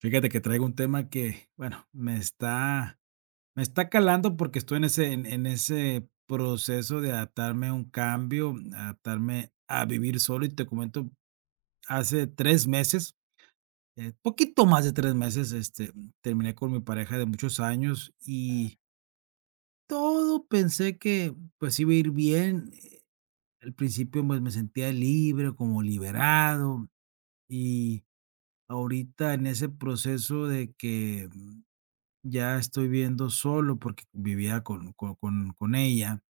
Fíjate que traigo un tema que, bueno, me está calando porque estoy en ese proceso de adaptarme a un cambio, adaptarme a vivir solo. Y te comento, hace 3 meses, poquito más de 3 meses, terminé con mi pareja de muchos años Mm, y todo pensé que pues iba a ir bien. Al principio pues, me sentía libre, como liberado y ahorita en ese proceso de que ya estoy viendo solo porque vivía con ella.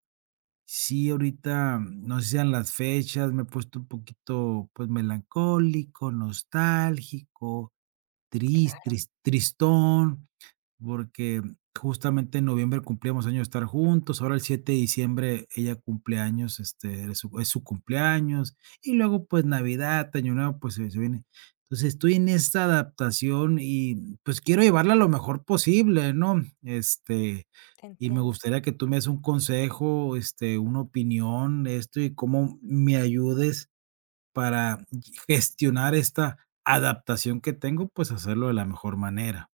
Sí, ahorita, no sé si sean las fechas, me he puesto un poquito, pues, melancólico, nostálgico, tris claro, tris tristón porque justamente en noviembre cumplíamos años de estar juntos, ahora el 7 de diciembre ella cumple años, es su cumpleaños, y luego pues Navidad, Año Nuevo, pues se viene. Entonces estoy en esta adaptación y pues quiero llevarla lo mejor posible, ¿no? Te Y me entiendo. gustaría que tú me des un consejo, una opinión de esto y cómo me ayudes para gestionar esta adaptación que tengo, pues hacerlo de la mejor manera.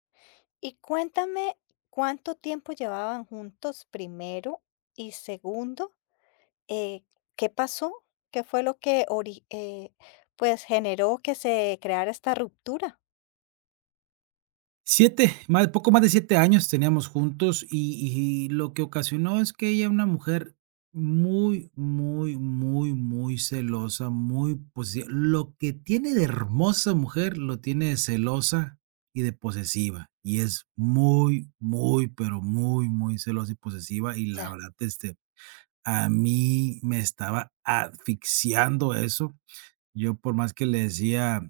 Y cuéntame cuánto tiempo llevaban juntos primero y segundo, eh, ¿qué pasó? ¿Qué fue lo que pues generó que se creara esta ruptura? Poco más de 7 años teníamos juntos y, lo que ocasionó es que ella, era una mujer muy, muy, muy, muy celosa, muy posesiva. Lo que tiene de hermosa mujer lo tiene de celosa y de posesiva. Y es muy, muy, pero muy, muy celosa y posesiva. Y la Ya, verdad, a mí me estaba asfixiando eso, yo por más que le decía,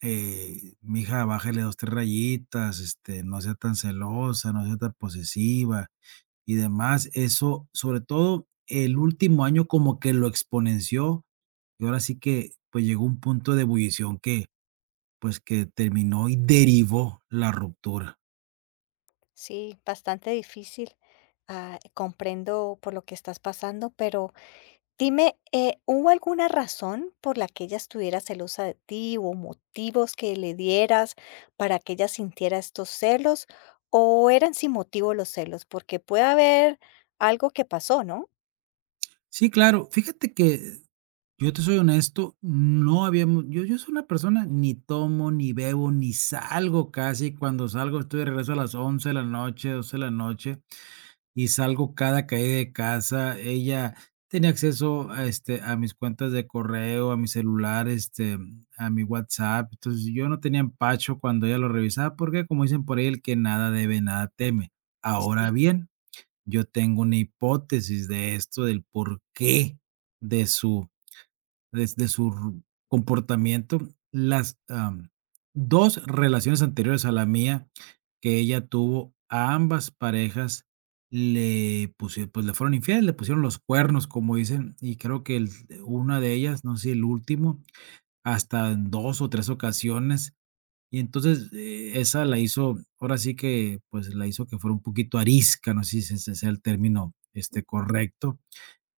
mija, bájale 2 3 rayitas, no sea tan celosa, no sea tan posesiva y demás, eso, sobre todo el último año como que lo exponenció, y ahora sí que, pues, llegó un punto de ebullición que, pues, que terminó y derivó la ruptura. sí, bastante difícil. Ah, comprendo por lo que estás pasando, pero dime, ¿hubo alguna razón por la que ella estuviera celosa de ti o motivos que le dieras para que ella sintiera estos celos o eran sin motivo los celos? Porque puede haber algo que pasó, ¿no? Sí, claro. Fíjate que, yo te soy honesto, no habíamos yo yo soy una persona, ni tomo, ni bebo, ni salgo casi, cuando salgo estoy de regreso a las 11 de la noche, 12 de la noche, y salgo cada caída de casa. Ella tenía acceso a mis cuentas de correo, a mi celular, a mi WhatsApp. Entonces, yo no tenía empacho cuando ella lo revisaba, porque como dicen por ahí, el que nada debe, nada teme. Ahora Sí, bien, yo tengo una hipótesis de esto, del por qué de su des de su ru comportamiento. Las, am, 2 relaciones anteriores a la mía que ella tuvo, a ambas parejas le pusieron, pues, le fueron infieles, le pusieron los cuernos, como dicen, y creo que el una de ellas, no sé si el último, hasta en 2 o 3 ocasiones. Y entonces, esa la hizo, ahora sí que, pues, la hizo que fuera un poquito arisca, no sé si ese sea el término, correcto.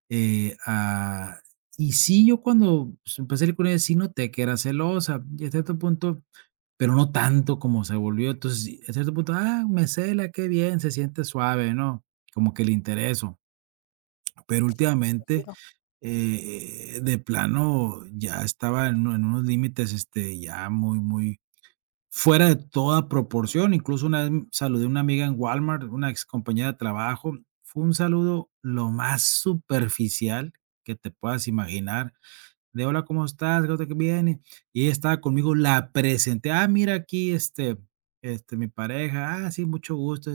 Eh, ah, y sí, yo cuando, pues, empecé a salir con ella, sí noté que era celosa, y a cierto punto, pero no tanto como se volvió. Entonces, sí, a cierto punto, ah, me cela, qué bien, se siente suave, ¿no? Como que le intereso. Pero sí, te últimamente, sigo. De plano, ya estaba en unos límites, ya muy, muy fuera de toda proporción. Incluso una vez saludé a una amiga en Walmart, una ex compañera de trabajo. Fue un saludo lo más superficial que te puedas imaginar, de: "Hola, ¿cómo estás? ¿Qué onda? ¿Qué viene?". Y ella estaba conmigo, la presenté: "Ah, mira, aquí, mi pareja". "Ah, sí, mucho gusto".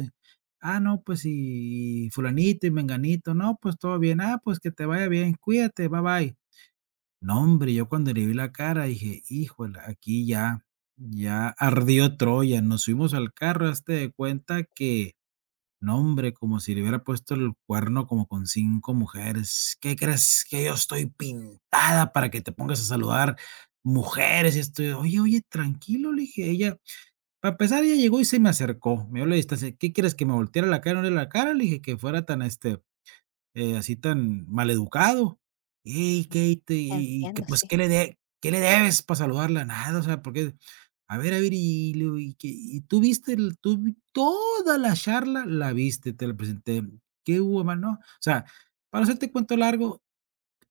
"Ah, no, pues, y fulanito y menganito". "No, pues todo bien". "Ah, pues que te vaya bien, cuídate, bye, bye". No, hombre, yo cuando le vi la cara dije: "Híjole, aquí ya ardió Troya". Nos subimos al carro, hazte de cuenta que, no, hombre, como si le hubiera puesto el cuerno como con 5 mujeres. "¿Qué crees? Que yo estoy pintada para que te pongas a saludar mujeres", y esto. "Oye, oye, tranquilo", le dije, ella, para empezar, ella llegó y se me acercó, me vio la distancia. "¿Qué quieres? ¿Que me volteara la cara, no le la cara?", le dije, "que fuera tan, así tan maleducado. "Ey, ¿qué? Y te y que, Entiendo, pues, ¿qué sí, le de qué le debes para saludarla?". Nada, o sea, porque, a ver, y le digo: "¿Y qué? ¿Y tú viste el tú vi toda la charla, la viste, te la presenté, ¿qué hubo más, no?". O sea, para hacerte cuento largo,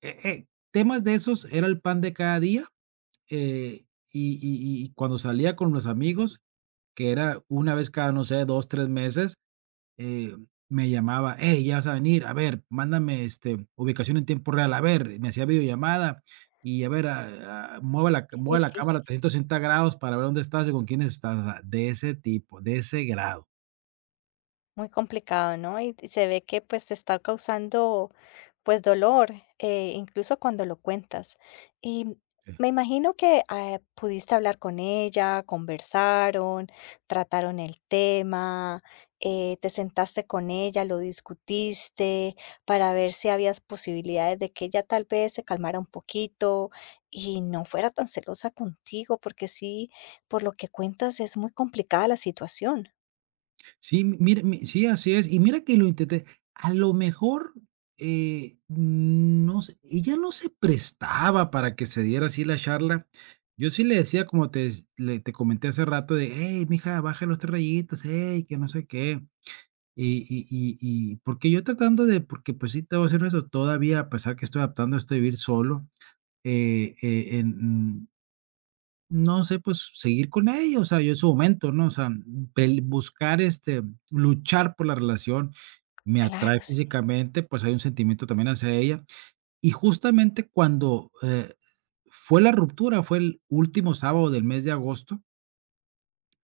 temas de esos era el pan de cada día, eh, y cuando salía con los amigos, que era una vez cada, no sé, 2 3 meses, eh, me llamaba, hey, ya vas a venir, a ver, mándame ubicación en tiempo real. A ver, me hacía videollamada, y a ver, mueva, la, qué mueva la difícil. cámara 360 grados para ver dónde estás y con quién estás, o sea, de ese tipo, de ese grado. Muy complicado, ¿no? Y se ve que, pues, te está causando, pues, dolor, incluso cuando lo cuentas. Y Sí, me imagino que, ah, pudiste hablar con ella, conversaron, trataron el tema, te sentaste con ella, lo discutiste para ver si habías posibilidades de que ella tal vez se calmara un poquito y no fuera tan celosa contigo, porque sí, por lo que cuentas es muy complicada la situación. Sí, mira, sí, así es. Y mira que lo intenté. A lo mejor, no sé, ella no se prestaba para que se diera así la charla. Yo sí le decía, como te, des- le- te comenté hace rato, hey, mija, baja los tres rayitas, hey, que no sé qué. Y y y y porque yo tratando de porque, pues sí, te voy a decir eso todavía, a pesar que estoy adaptando a esto de vivir solo, eh eh, en, mm, no sé, pues, seguir con ella, o sea, yo en su momento, ¿no? O sea, pel buscar, luchar por la relación, me Claro, atrae sí. físicamente, pues, hay un sentimiento también hacia ella. Y justamente cuando, fue la ruptura, fue el último sábado del mes de agosto,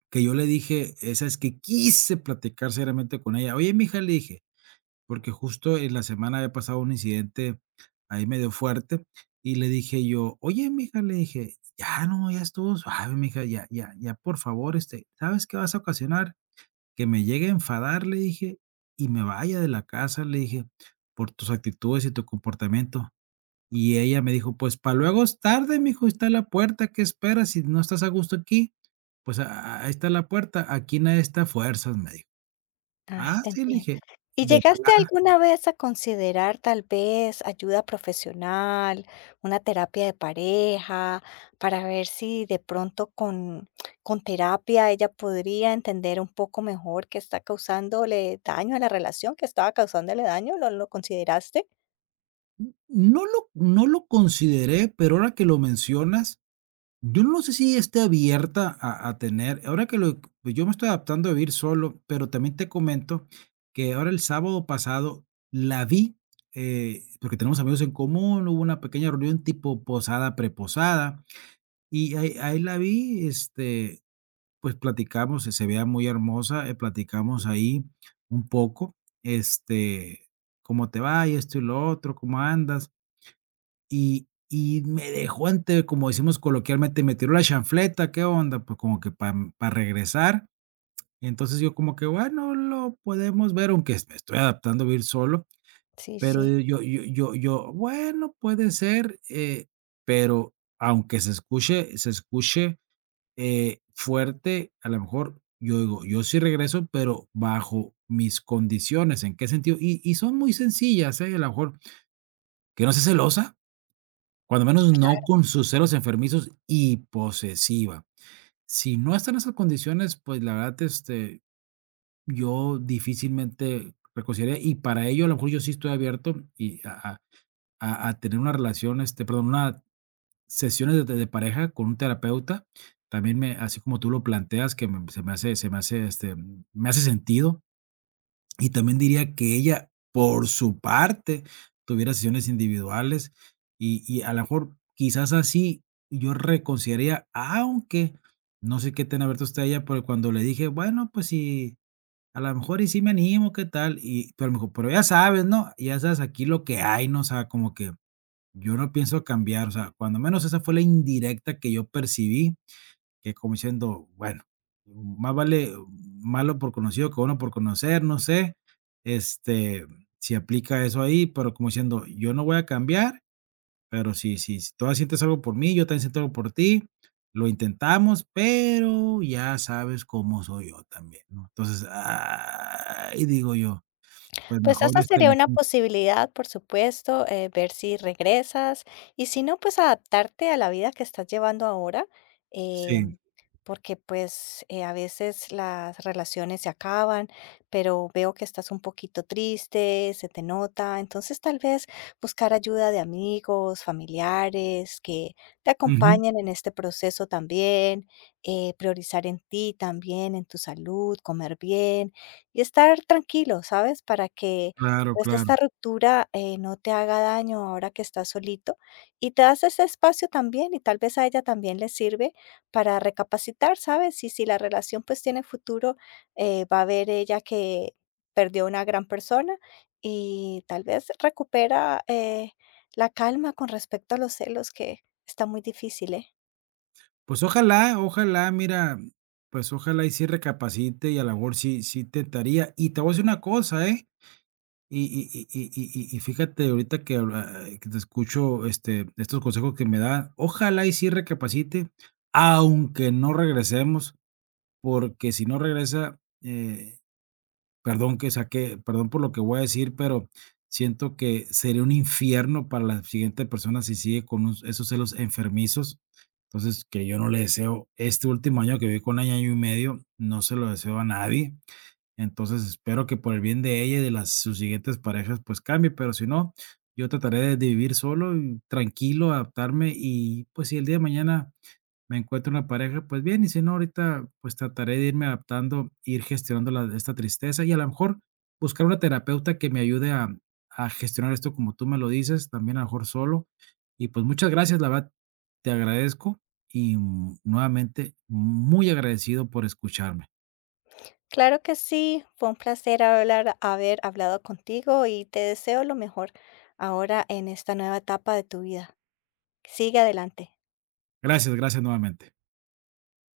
que yo le dije. Esa es que Quise platicar seriamente con ella. Oye, mija, le dije, porque justo en la semana había pasado un incidente ahí medio fuerte, y le dije yo: "Oye, mija", le dije, "ya no, ya estuvo suave, mija, ya ya ya, por favor, ¿sabes qué vas a ocasionar? Que me llegue a enfadar", le dije, "y me vaya de la casa", le dije, "por tus actitudes y tu comportamiento". Y ella me dijo: "Pues para luego es tarde, mijo, ahí está la puerta, ¿qué esperas? Si no estás a gusto aquí, pues a ahí está la puerta, aquí nadie está a fuerzas", me dijo. Ay, "Ah, te sí", le entiendo. dije. ¿Y de llegaste alguna vez a considerar tal vez ayuda profesional, una terapia de pareja, para ver si de pronto con terapia ella podría entender un poco mejor qué está causándole daño a la relación, que estaba causándole daño? Lo consideraste? No lo no lo consideré, pero ahora que lo mencionas, yo no sé si esté abierta a tener. Ahora que lo pues, Yo me estoy adaptando a vivir solo, pero también te comento que ahora el sábado pasado la vi, porque tenemos amigos en común, hubo una pequeña reunión tipo posada, preposada, y ahí la vi, pues, platicamos, se veía muy hermosa, platicamos ahí un poco, este, ¿cómo te va? Y esto y lo otro, ¿cómo andas? Y me dejó como decimos coloquialmente, me tiró la chanfleta, ¿qué onda? Pues como que para regresar. Entonces yo como que, bueno, lo podemos ver, aunque me estoy adaptando a vivir solo, Sí, pero sí. yo, bueno, puede ser, pero aunque se escuche, fuerte, a lo mejor yo digo, yo sí regreso, pero bajo mis condiciones, ¿en qué sentido? Y son muy sencillas, ¿eh? A lo mejor, que no sea celosa. Cuando menos no con sus celos enfermizos y posesiva. Si no están esas condiciones, pues, la verdad, yo difícilmente reconciliaría, y para ello, a lo mejor, yo sí estoy abierto y a tener una relación, perdón, una sesiones de pareja con un terapeuta. También me así como tú lo planteas, que me se me hace, me hace sentido, y también diría que ella, por su parte, tuviera sesiones individuales, y a lo mejor, quizás así, yo reconsideraría, aunque no sé qué tan abierto está ella, pero cuando le dije: "Bueno, pues sí, a lo mejor y sí me animo, ¿qué tal?". Pero me dijo: "Pero ya sabes, ¿no? Ya sabes aquí lo que hay, ¿no?". O sea, como que yo no pienso cambiar, o sea, cuando menos esa fue la indirecta que yo percibí, que como diciendo, bueno, más vale malo por conocido que bueno por conocer, no sé, este, si aplica eso ahí, pero como diciendo, yo no voy a cambiar, pero si tú sientes algo por mí, yo también siento algo por ti, lo intentamos, pero ya sabes cómo soy yo también, ¿no? Entonces, ay, digo yo, pues Pues mejor esa sería me... una posibilidad, por supuesto, ver si regresas y si no, pues adaptarte a la vida que estás llevando ahora, Sí, em, porque pues a veces las relaciones se acaban, pero veo que estás un poquito triste, se te nota, entonces tal vez buscar ayuda de amigos, familiares que te ujú, acompañen en este proceso también, priorizar en ti también, en tu salud, comer bien y estar tranquilo, ¿sabes? Para que, claro, pues, esta claro. ruptura, no te haga daño ahora que estás solito y te das ese espacio también y tal vez a ella también le sirve para recapacitar, ¿sabes? Y si la relación, pues, tiene futuro, va a ver ella que perdió una gran persona y tal vez recupera, la calma con respecto a los celos, que está muy difícil, ¿eh? Pues ojalá, ojalá, mira, pues ojalá y sí recapacite y a la mejor sí, sí tentaría. Y te voy a decir una cosa, ¿eh? Y fíjate ahorita que, que te escucho estos consejos que me da, ojalá y sí recapacite, aunque no regresemos, porque si no regresa, perdón por lo que voy a decir, pero siento que sería un infierno para la siguiente persona si sigue con un esos celos enfermizos. Entonces, que yo no le deseo este último año que viví con ella, año y medio, no se lo deseo a nadie. Entonces, espero que por el bien de ella y de las sus siguientes parejas, pues cambie, pero si no, yo trataré de vivir solo y tranquilo, adaptarme y, pues, si el día de mañana me encuentro una pareja, pues bien, y si no, ahorita pues trataré de irme adaptando, ir gestionando esta tristeza y a lo mejor buscar una terapeuta que me ayude a, gestionar esto como tú me lo dices, también a lo mejor solo. Y pues muchas gracias, la verdad, te agradezco y nuevamente muy agradecido por escucharme. Claro que sí, fue un placer hablar, haber hablado contigo y te deseo lo mejor ahora en esta nueva etapa de tu vida. Sigue adelante. Gracias, gracias nuevamente.